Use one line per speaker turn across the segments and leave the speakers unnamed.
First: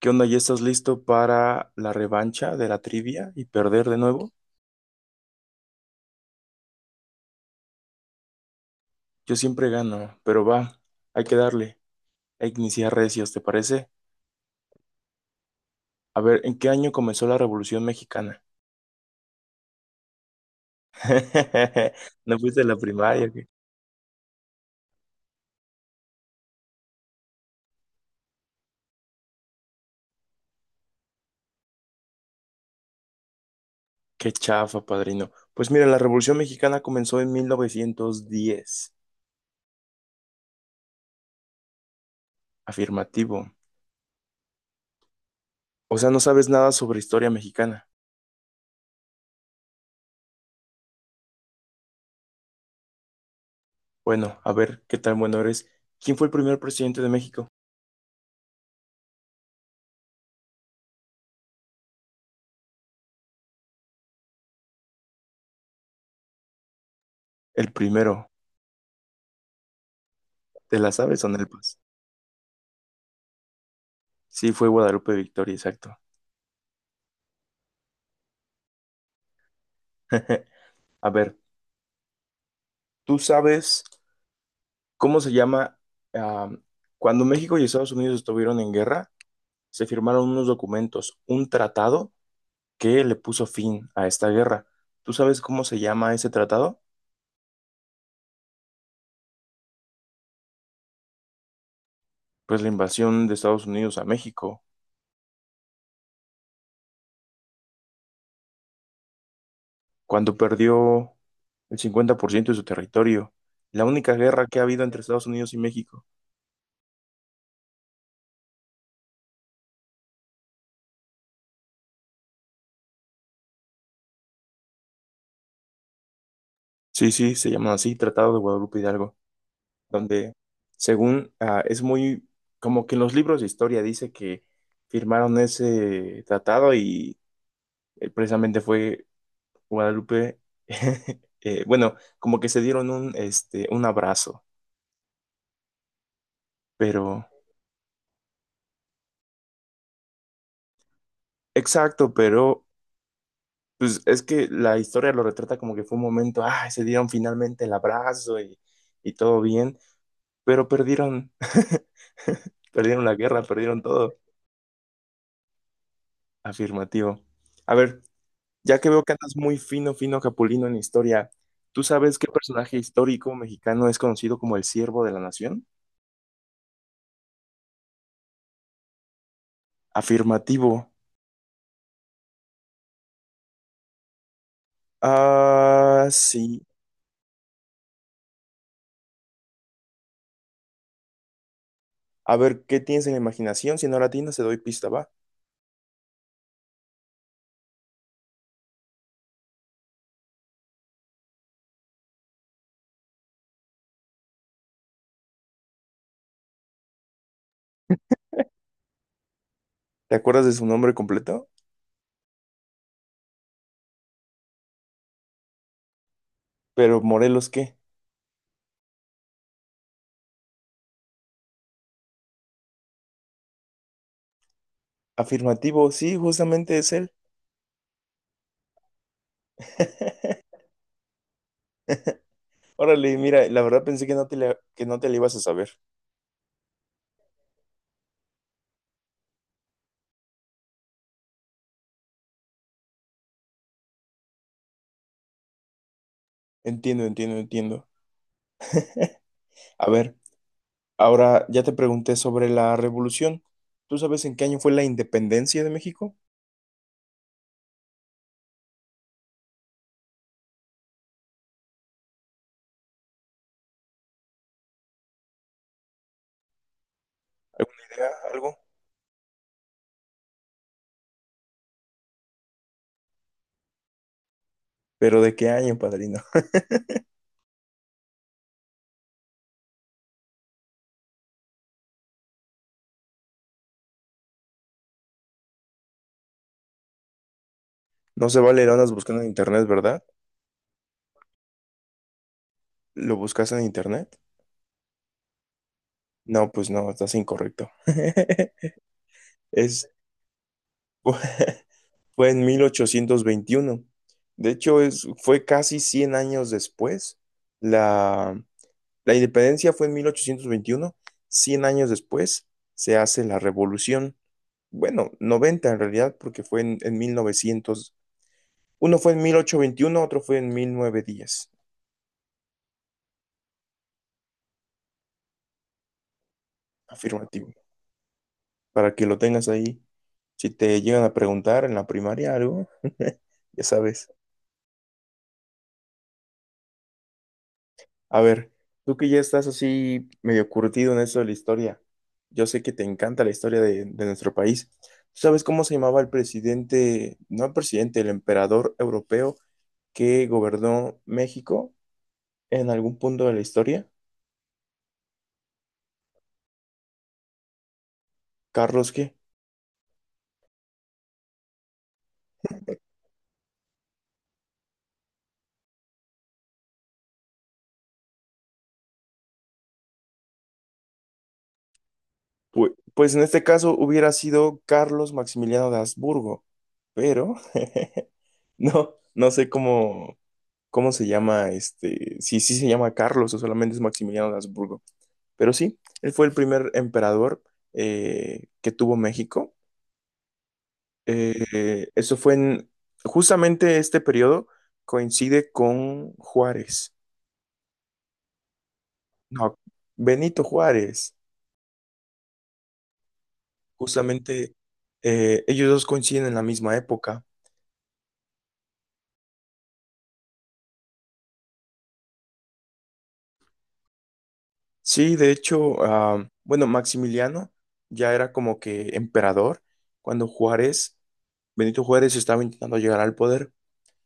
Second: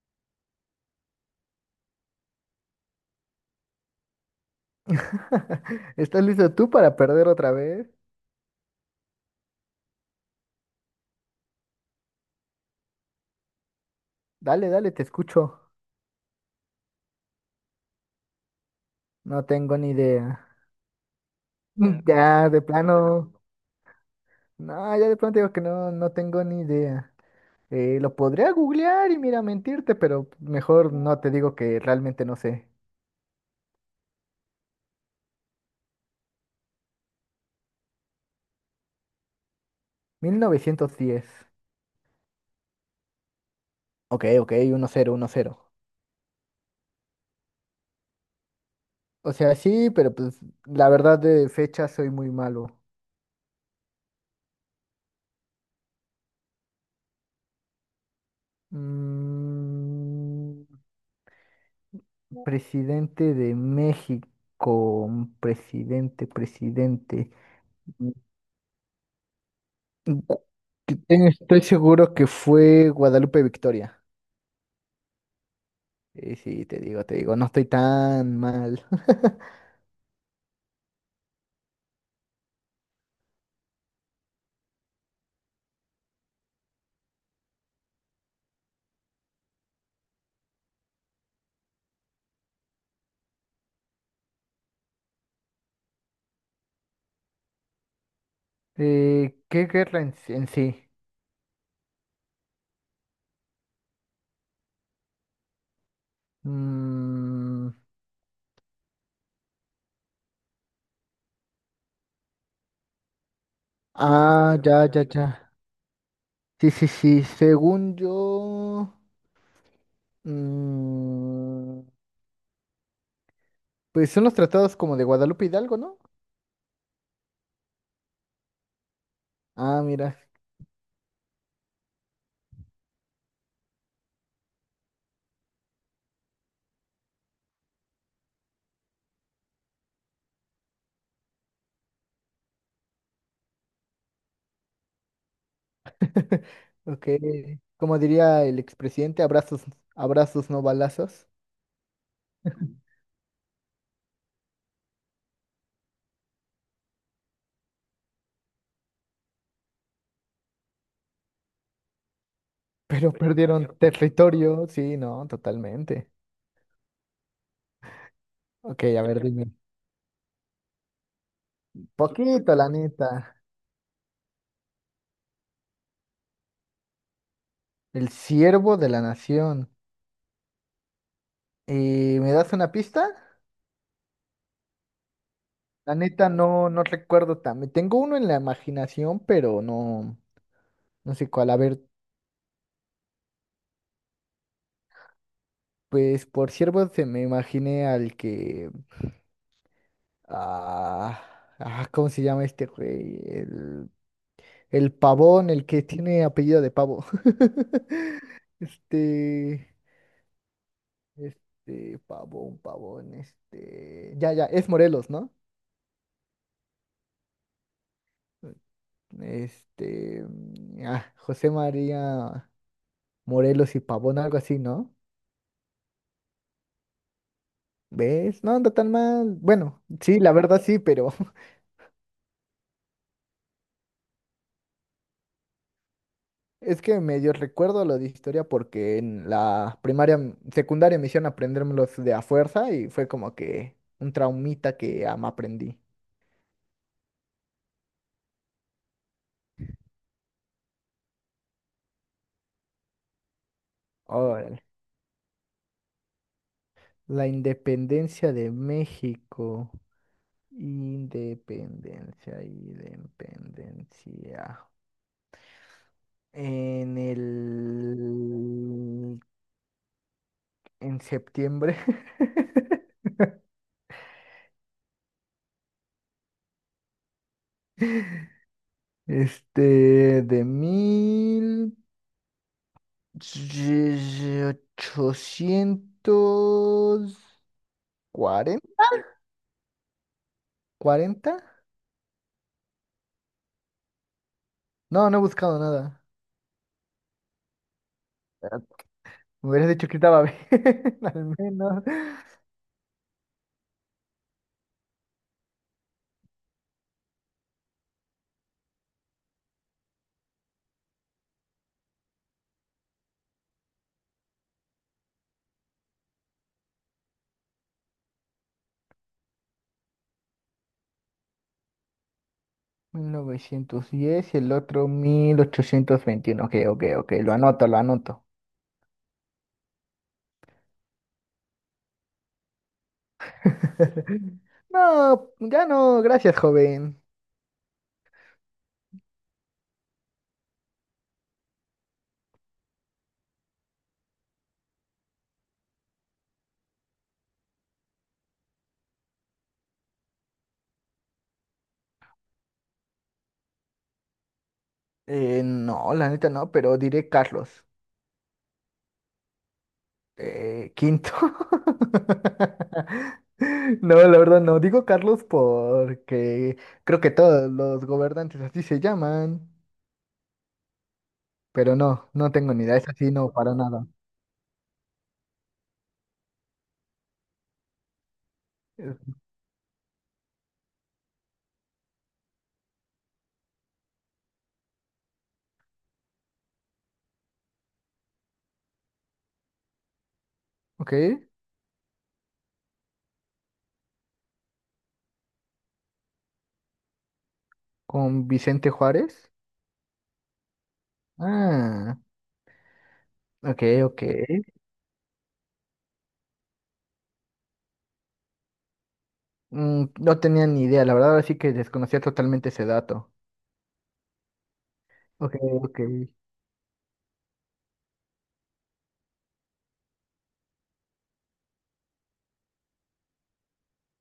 ¿Qué onda? ¿Ya estás listo para la revancha de la trivia y perder de nuevo?
¿Estás listo tú para perder otra vez?
Yo siempre gano, pero va, hay que darle, a que iniciar recios, ¿te parece?
Dale, dale, te escucho.
A ver, ¿en qué año comenzó la Revolución Mexicana?
No tengo ni idea. Mm.
¿No
Ya,
fuiste
de
a la primaria?
plano.
¿Qué,
No, ya de plano te digo que no, no tengo ni idea. Lo podría googlear y mira, mentirte, pero mejor no te digo que realmente no sé.
qué chafa, padrino? Pues mira, la Revolución Mexicana comenzó en 1910.
1910.
Afirmativo.
Ok, ok, uno cero, uno cero.
O sea, no sabes nada sobre historia mexicana.
O sea, sí, pero pues la verdad de fecha soy muy malo.
Bueno, a ver, ¿qué tan bueno eres? ¿Quién fue el primer presidente de México?
Mm, Presidente de México, un presidente, presidente.
El
Gu-
primero. ¿Te la sabes o no?
Estoy seguro que fue Guadalupe Victoria.
Sí, fue Guadalupe Victoria, exacto.
Sí, te digo, no estoy tan mal.
A ver, ¿tú sabes cómo se llama? ah, Cuando México y Estados Unidos estuvieron en guerra, se firmaron unos documentos, un tratado que le puso fin a esta guerra. ¿Tú sabes cómo se llama ese tratado?
¿Qué guerra en, sí? ¿En sí?
Pues la invasión de Estados Unidos a México,
Mm,
cuando perdió el 50% de su territorio. La única guerra
ah,
que ha
ya,
habido entre
ya, ya.
Estados Unidos y México.
Sí, sí, sí. Según yo, mm, pues son los tratados como de Guadalupe Hidalgo, ¿no?
Sí, sí, se llama así, Tratado de Guadalupe Hidalgo.
Ah, mira.
Donde según es muy, como que en los libros de historia dice que firmaron ese tratado y precisamente fue Guadalupe, bueno, como que se dieron un, este, un abrazo,
Ok,
pero,
como diría el expresidente, abrazos, abrazos no balazos.
exacto, pero pues es que la historia lo retrata como que fue un momento, ah, se dieron finalmente el abrazo y todo bien, pero perdieron, perdieron
Pero
la guerra,
perdieron, perdieron
perdieron todo,
territorio. Sí, no, totalmente.
afirmativo. A ver. Ya
Ok,
que veo
a
que
ver,
andas
dime.
muy fino, fino capulino en historia, ¿tú sabes qué
Poquito, la
personaje histórico
neta.
mexicano es conocido como el siervo de la nación?
El siervo de la nación.
Afirmativo.
¿Y me das una pista? La
Ah,
neta
sí.
no, no recuerdo también. Tengo uno en la imaginación, pero no, no sé cuál. A ver,
A ver, ¿qué tienes en la imaginación? Si no la tienes, te doy pista, va.
pues por siervo se me imaginé al que, ah, ¿cómo se llama este güey? El pavón, el que tiene apellido de pavo. Este,
¿Te acuerdas de su nombre completo?
pavón, pavón, este. Ya, ya, es Morelos, ¿no?
Pero Morelos, ¿qué?
José María Morelos y Pavón, algo así, ¿no?
Afirmativo, sí, justamente es él.
¿Ves? No anda tan mal. Bueno, sí, la verdad sí, pero
Órale, mira, la verdad pensé que no te la, que no te la ibas a saber.
es que medio recuerdo lo de historia porque en la primaria, secundaria me hicieron aprendérmelos de a fuerza y fue como que un traumita que ya me aprendí.
Entiendo, entiendo, entiendo. A ver. Ahora, ya te pregunté sobre la revolución. ¿Tú sabes en qué año fue la independencia de México?
La independencia de México. Independencia, independencia. En
¿Idea? ¿Algo?
el... En septiembre.
¿Pero de qué año, padrino?
De
No se vale,
1840.
lo
¿Cuarenta,
andas buscando en internet, ¿verdad?
cuarenta?
¿Lo buscas en internet?
No, no he buscado nada.
No, pues no, estás incorrecto.
Me hubieras
Es,
dicho que estaba bien,
fue
al menos.
fue en 1821. De hecho, es, fue casi 100 años después. La, la independencia fue en 1821. 100 años después se hace la revolución. Bueno, 90 en realidad, porque fue en 1900. Uno fue en 1821, otro fue en 1910.
1910 y el otro 1821. Ok, ok, ok, lo
Afirmativo.
anoto, lo anoto.
Para que lo tengas ahí. Si te llegan a preguntar en la primaria algo, ya sabes.
No, ya no gracias, joven.
A ver, tú que ya estás así medio curtido en eso de la historia. Yo sé que te encanta la historia de nuestro país. ¿Tú sabes cómo se llamaba el presidente, no el presidente, el emperador europeo que gobernó México en algún punto de la historia?
No, la neta no, pero diré Carlos.
¿Carlos qué?
Quinto. No, la verdad no. Digo Carlos porque creo que todos los gobernantes así se llaman, pero no, no tengo ni
Pu-
idea. Es
Pues
así,
en
no,
este
para
caso
nada.
hubiera sido Carlos Maximiliano de Habsburgo, pero no,
Eh,
no sé cómo, cómo se llama este, si sí se llama Carlos o solamente es Maximiliano de Habsburgo, pero sí, él fue el primer emperador que tuvo México.
Ok,
Eso fue en, justamente este periodo coincide con Juárez,
con Vicente Juárez.
no, Benito Juárez,
Ah, ok, ok.
justamente ellos dos coinciden en la misma época.
Mm, no tenía ni idea, la verdad, así que desconocía totalmente ese dato.
Sí, de
Ok,
hecho,
ok.
ah, bueno, Maximiliano ya era como que emperador cuando Juárez, Benito Juárez estaba intentando llegar al poder.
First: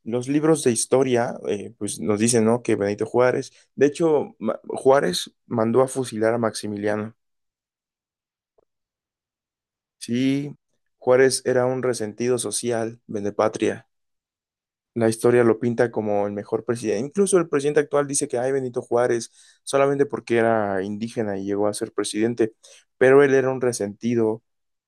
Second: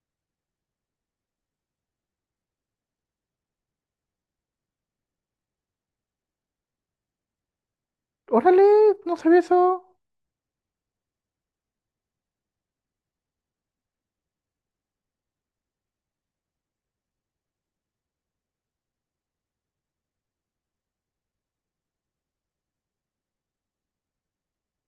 Los libros de historia, pues nos dicen, ¿no? Que Benito Juárez, de hecho, Ma- Juárez mandó a fusilar a Maximiliano.
Órale, no sabía eso.
Sí, Juárez era un resentido social, patria. La historia lo pinta como el mejor presidente. Incluso el presidente actual dice que, ay, Benito Juárez, solamente porque era indígena y llegó a ser presidente, pero él era un resentido,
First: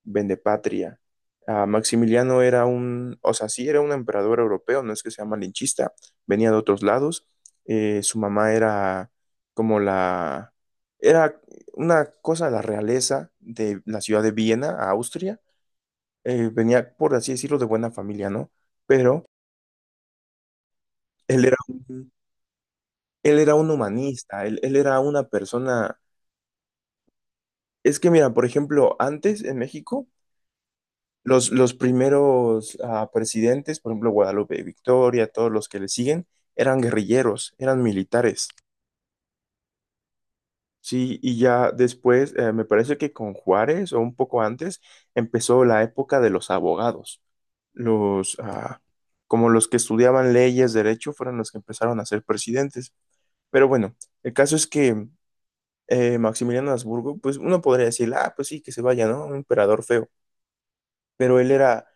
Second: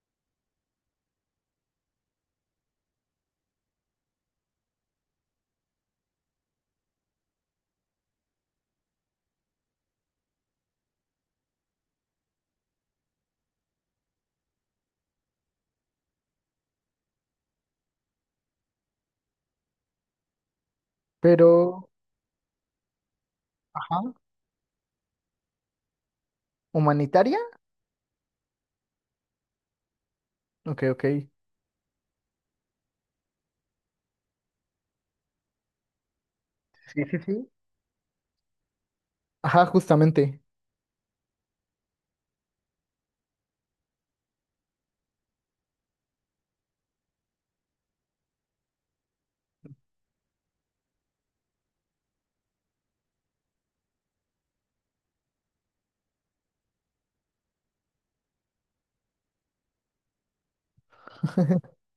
vendepatria. Ah, Maximiliano era un, o sea, sí era un emperador europeo, no es que sea malinchista, venía de otros lados. Su mamá era como la, era una cosa de la realeza de la ciudad de Viena, a Austria. Venía, por así decirlo, de buena familia, ¿no? Pero él
Pero,
era un... Él era un
ajá,
humanista, él era una persona...
¿humanitaria?
Es que mira, por ejemplo, antes en México,
Ok, ok.
los primeros ah, presidentes, por ejemplo, Guadalupe Victoria, todos los que le siguen, eran
Sí, sí, sí.
guerrilleros, eran militares.
Ajá, justamente.
Sí, y ya después, me parece que con Juárez o un poco antes, empezó la época de los abogados. Los, ah, como los que estudiaban leyes, derecho, fueron los que empezaron a ser presidentes. Pero bueno, el caso es que Maximiliano Habsburgo, pues uno podría decir, ah, pues sí, que se vaya, ¿no? Un emperador feo. Pero él era,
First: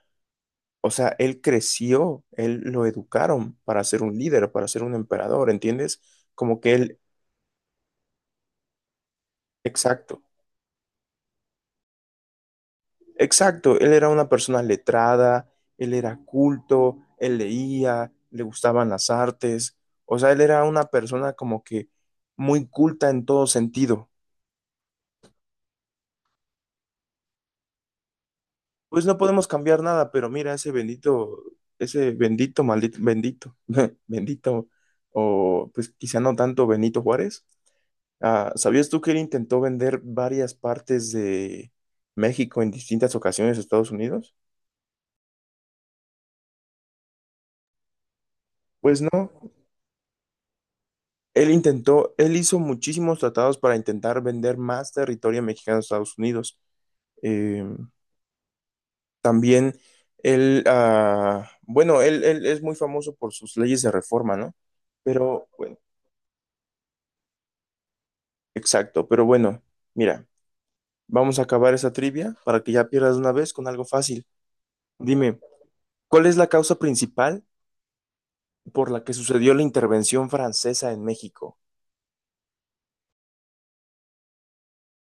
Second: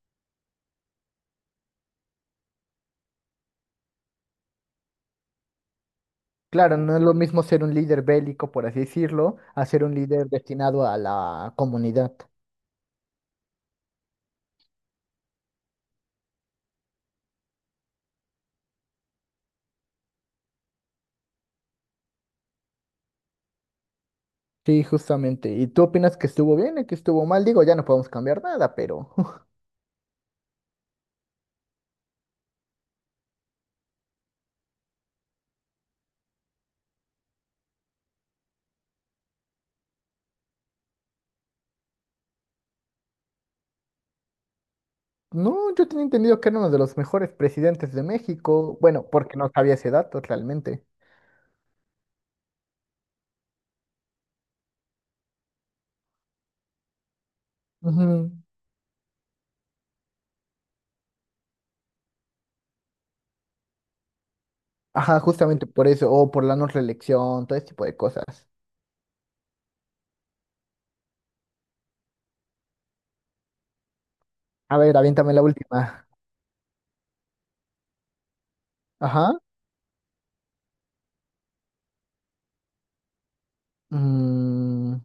o sea, él creció, él lo educaron para ser un líder, para ser un emperador, ¿entiendes? Como que
Claro, no
él,
es lo mismo ser un líder bélico, por así decirlo, a ser un
exacto,
líder destinado a la comunidad.
exacto, él era una persona letrada, él era culto, él leía, le gustaban las artes, o sea, él era una persona como que muy culta en todo sentido.
Sí, justamente. ¿Y tú opinas que estuvo bien y que estuvo mal? Digo, ya no podemos cambiar nada,
Pues
pero...
no podemos cambiar nada, pero mira, ese bendito, maldito, bendito, bendito, o pues quizá no tanto Benito Juárez. Ah, ¿sabías tú que él intentó vender varias partes de México en distintas ocasiones a Estados Unidos?
No, yo tenía entendido que era uno de los mejores presidentes de México.
Pues
Bueno,
no,
porque no sabía ese dato realmente.
él intentó, él hizo muchísimos tratados para intentar vender más territorio mexicano a Estados Unidos. Eh,
Ujú.
También él, ah, bueno, él es muy famoso por sus leyes de reforma, ¿no?
Ajá,
Pero
justamente
bueno,
por eso, o por la no reelección, todo ese tipo de cosas.
exacto, pero bueno, mira, vamos a acabar esa trivia para que ya pierdas de una vez con algo fácil.
A ver, aviéntame
Dime,
la última.
¿cuál es la causa principal por la que
Ajá.
sucedió la intervención francesa en México?
Mm,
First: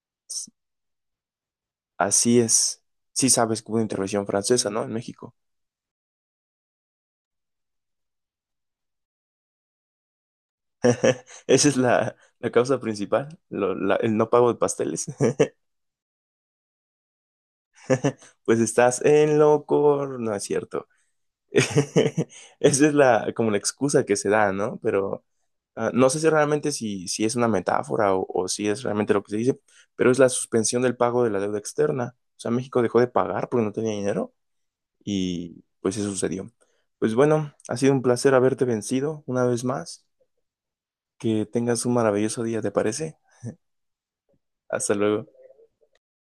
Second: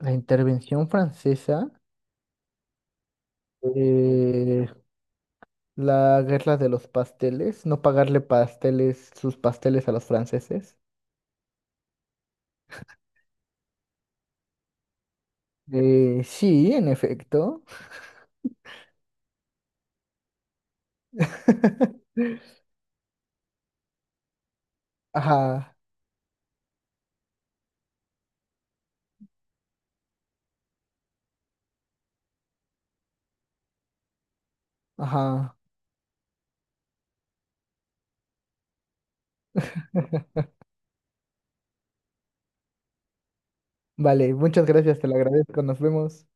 la intervención francesa,
Así es, sí sabes que hubo una intervención
eh,
francesa, ¿no? En México.
la guerra de los pasteles, no pagarle pasteles, sus pasteles a los franceses.
Esa es la, la causa principal, lo- la- el no pago de pasteles.
Sí, en efecto.
Pues estás en loco, no es cierto. Esa es la, como la excusa que se da, ¿no? Pero
Ajá,
no sé si realmente si, si es una metáfora o si es realmente lo que se dice, pero es la suspensión del pago de la deuda externa. O sea, México dejó de pagar porque no tenía dinero
ajá.
y pues eso sucedió. Pues bueno, ha sido un placer haberte vencido una vez más. Que tengas un maravilloso día, ¿te parece?
Vale, muchas
Hasta
gracias, te lo
luego.
agradezco, nos vemos.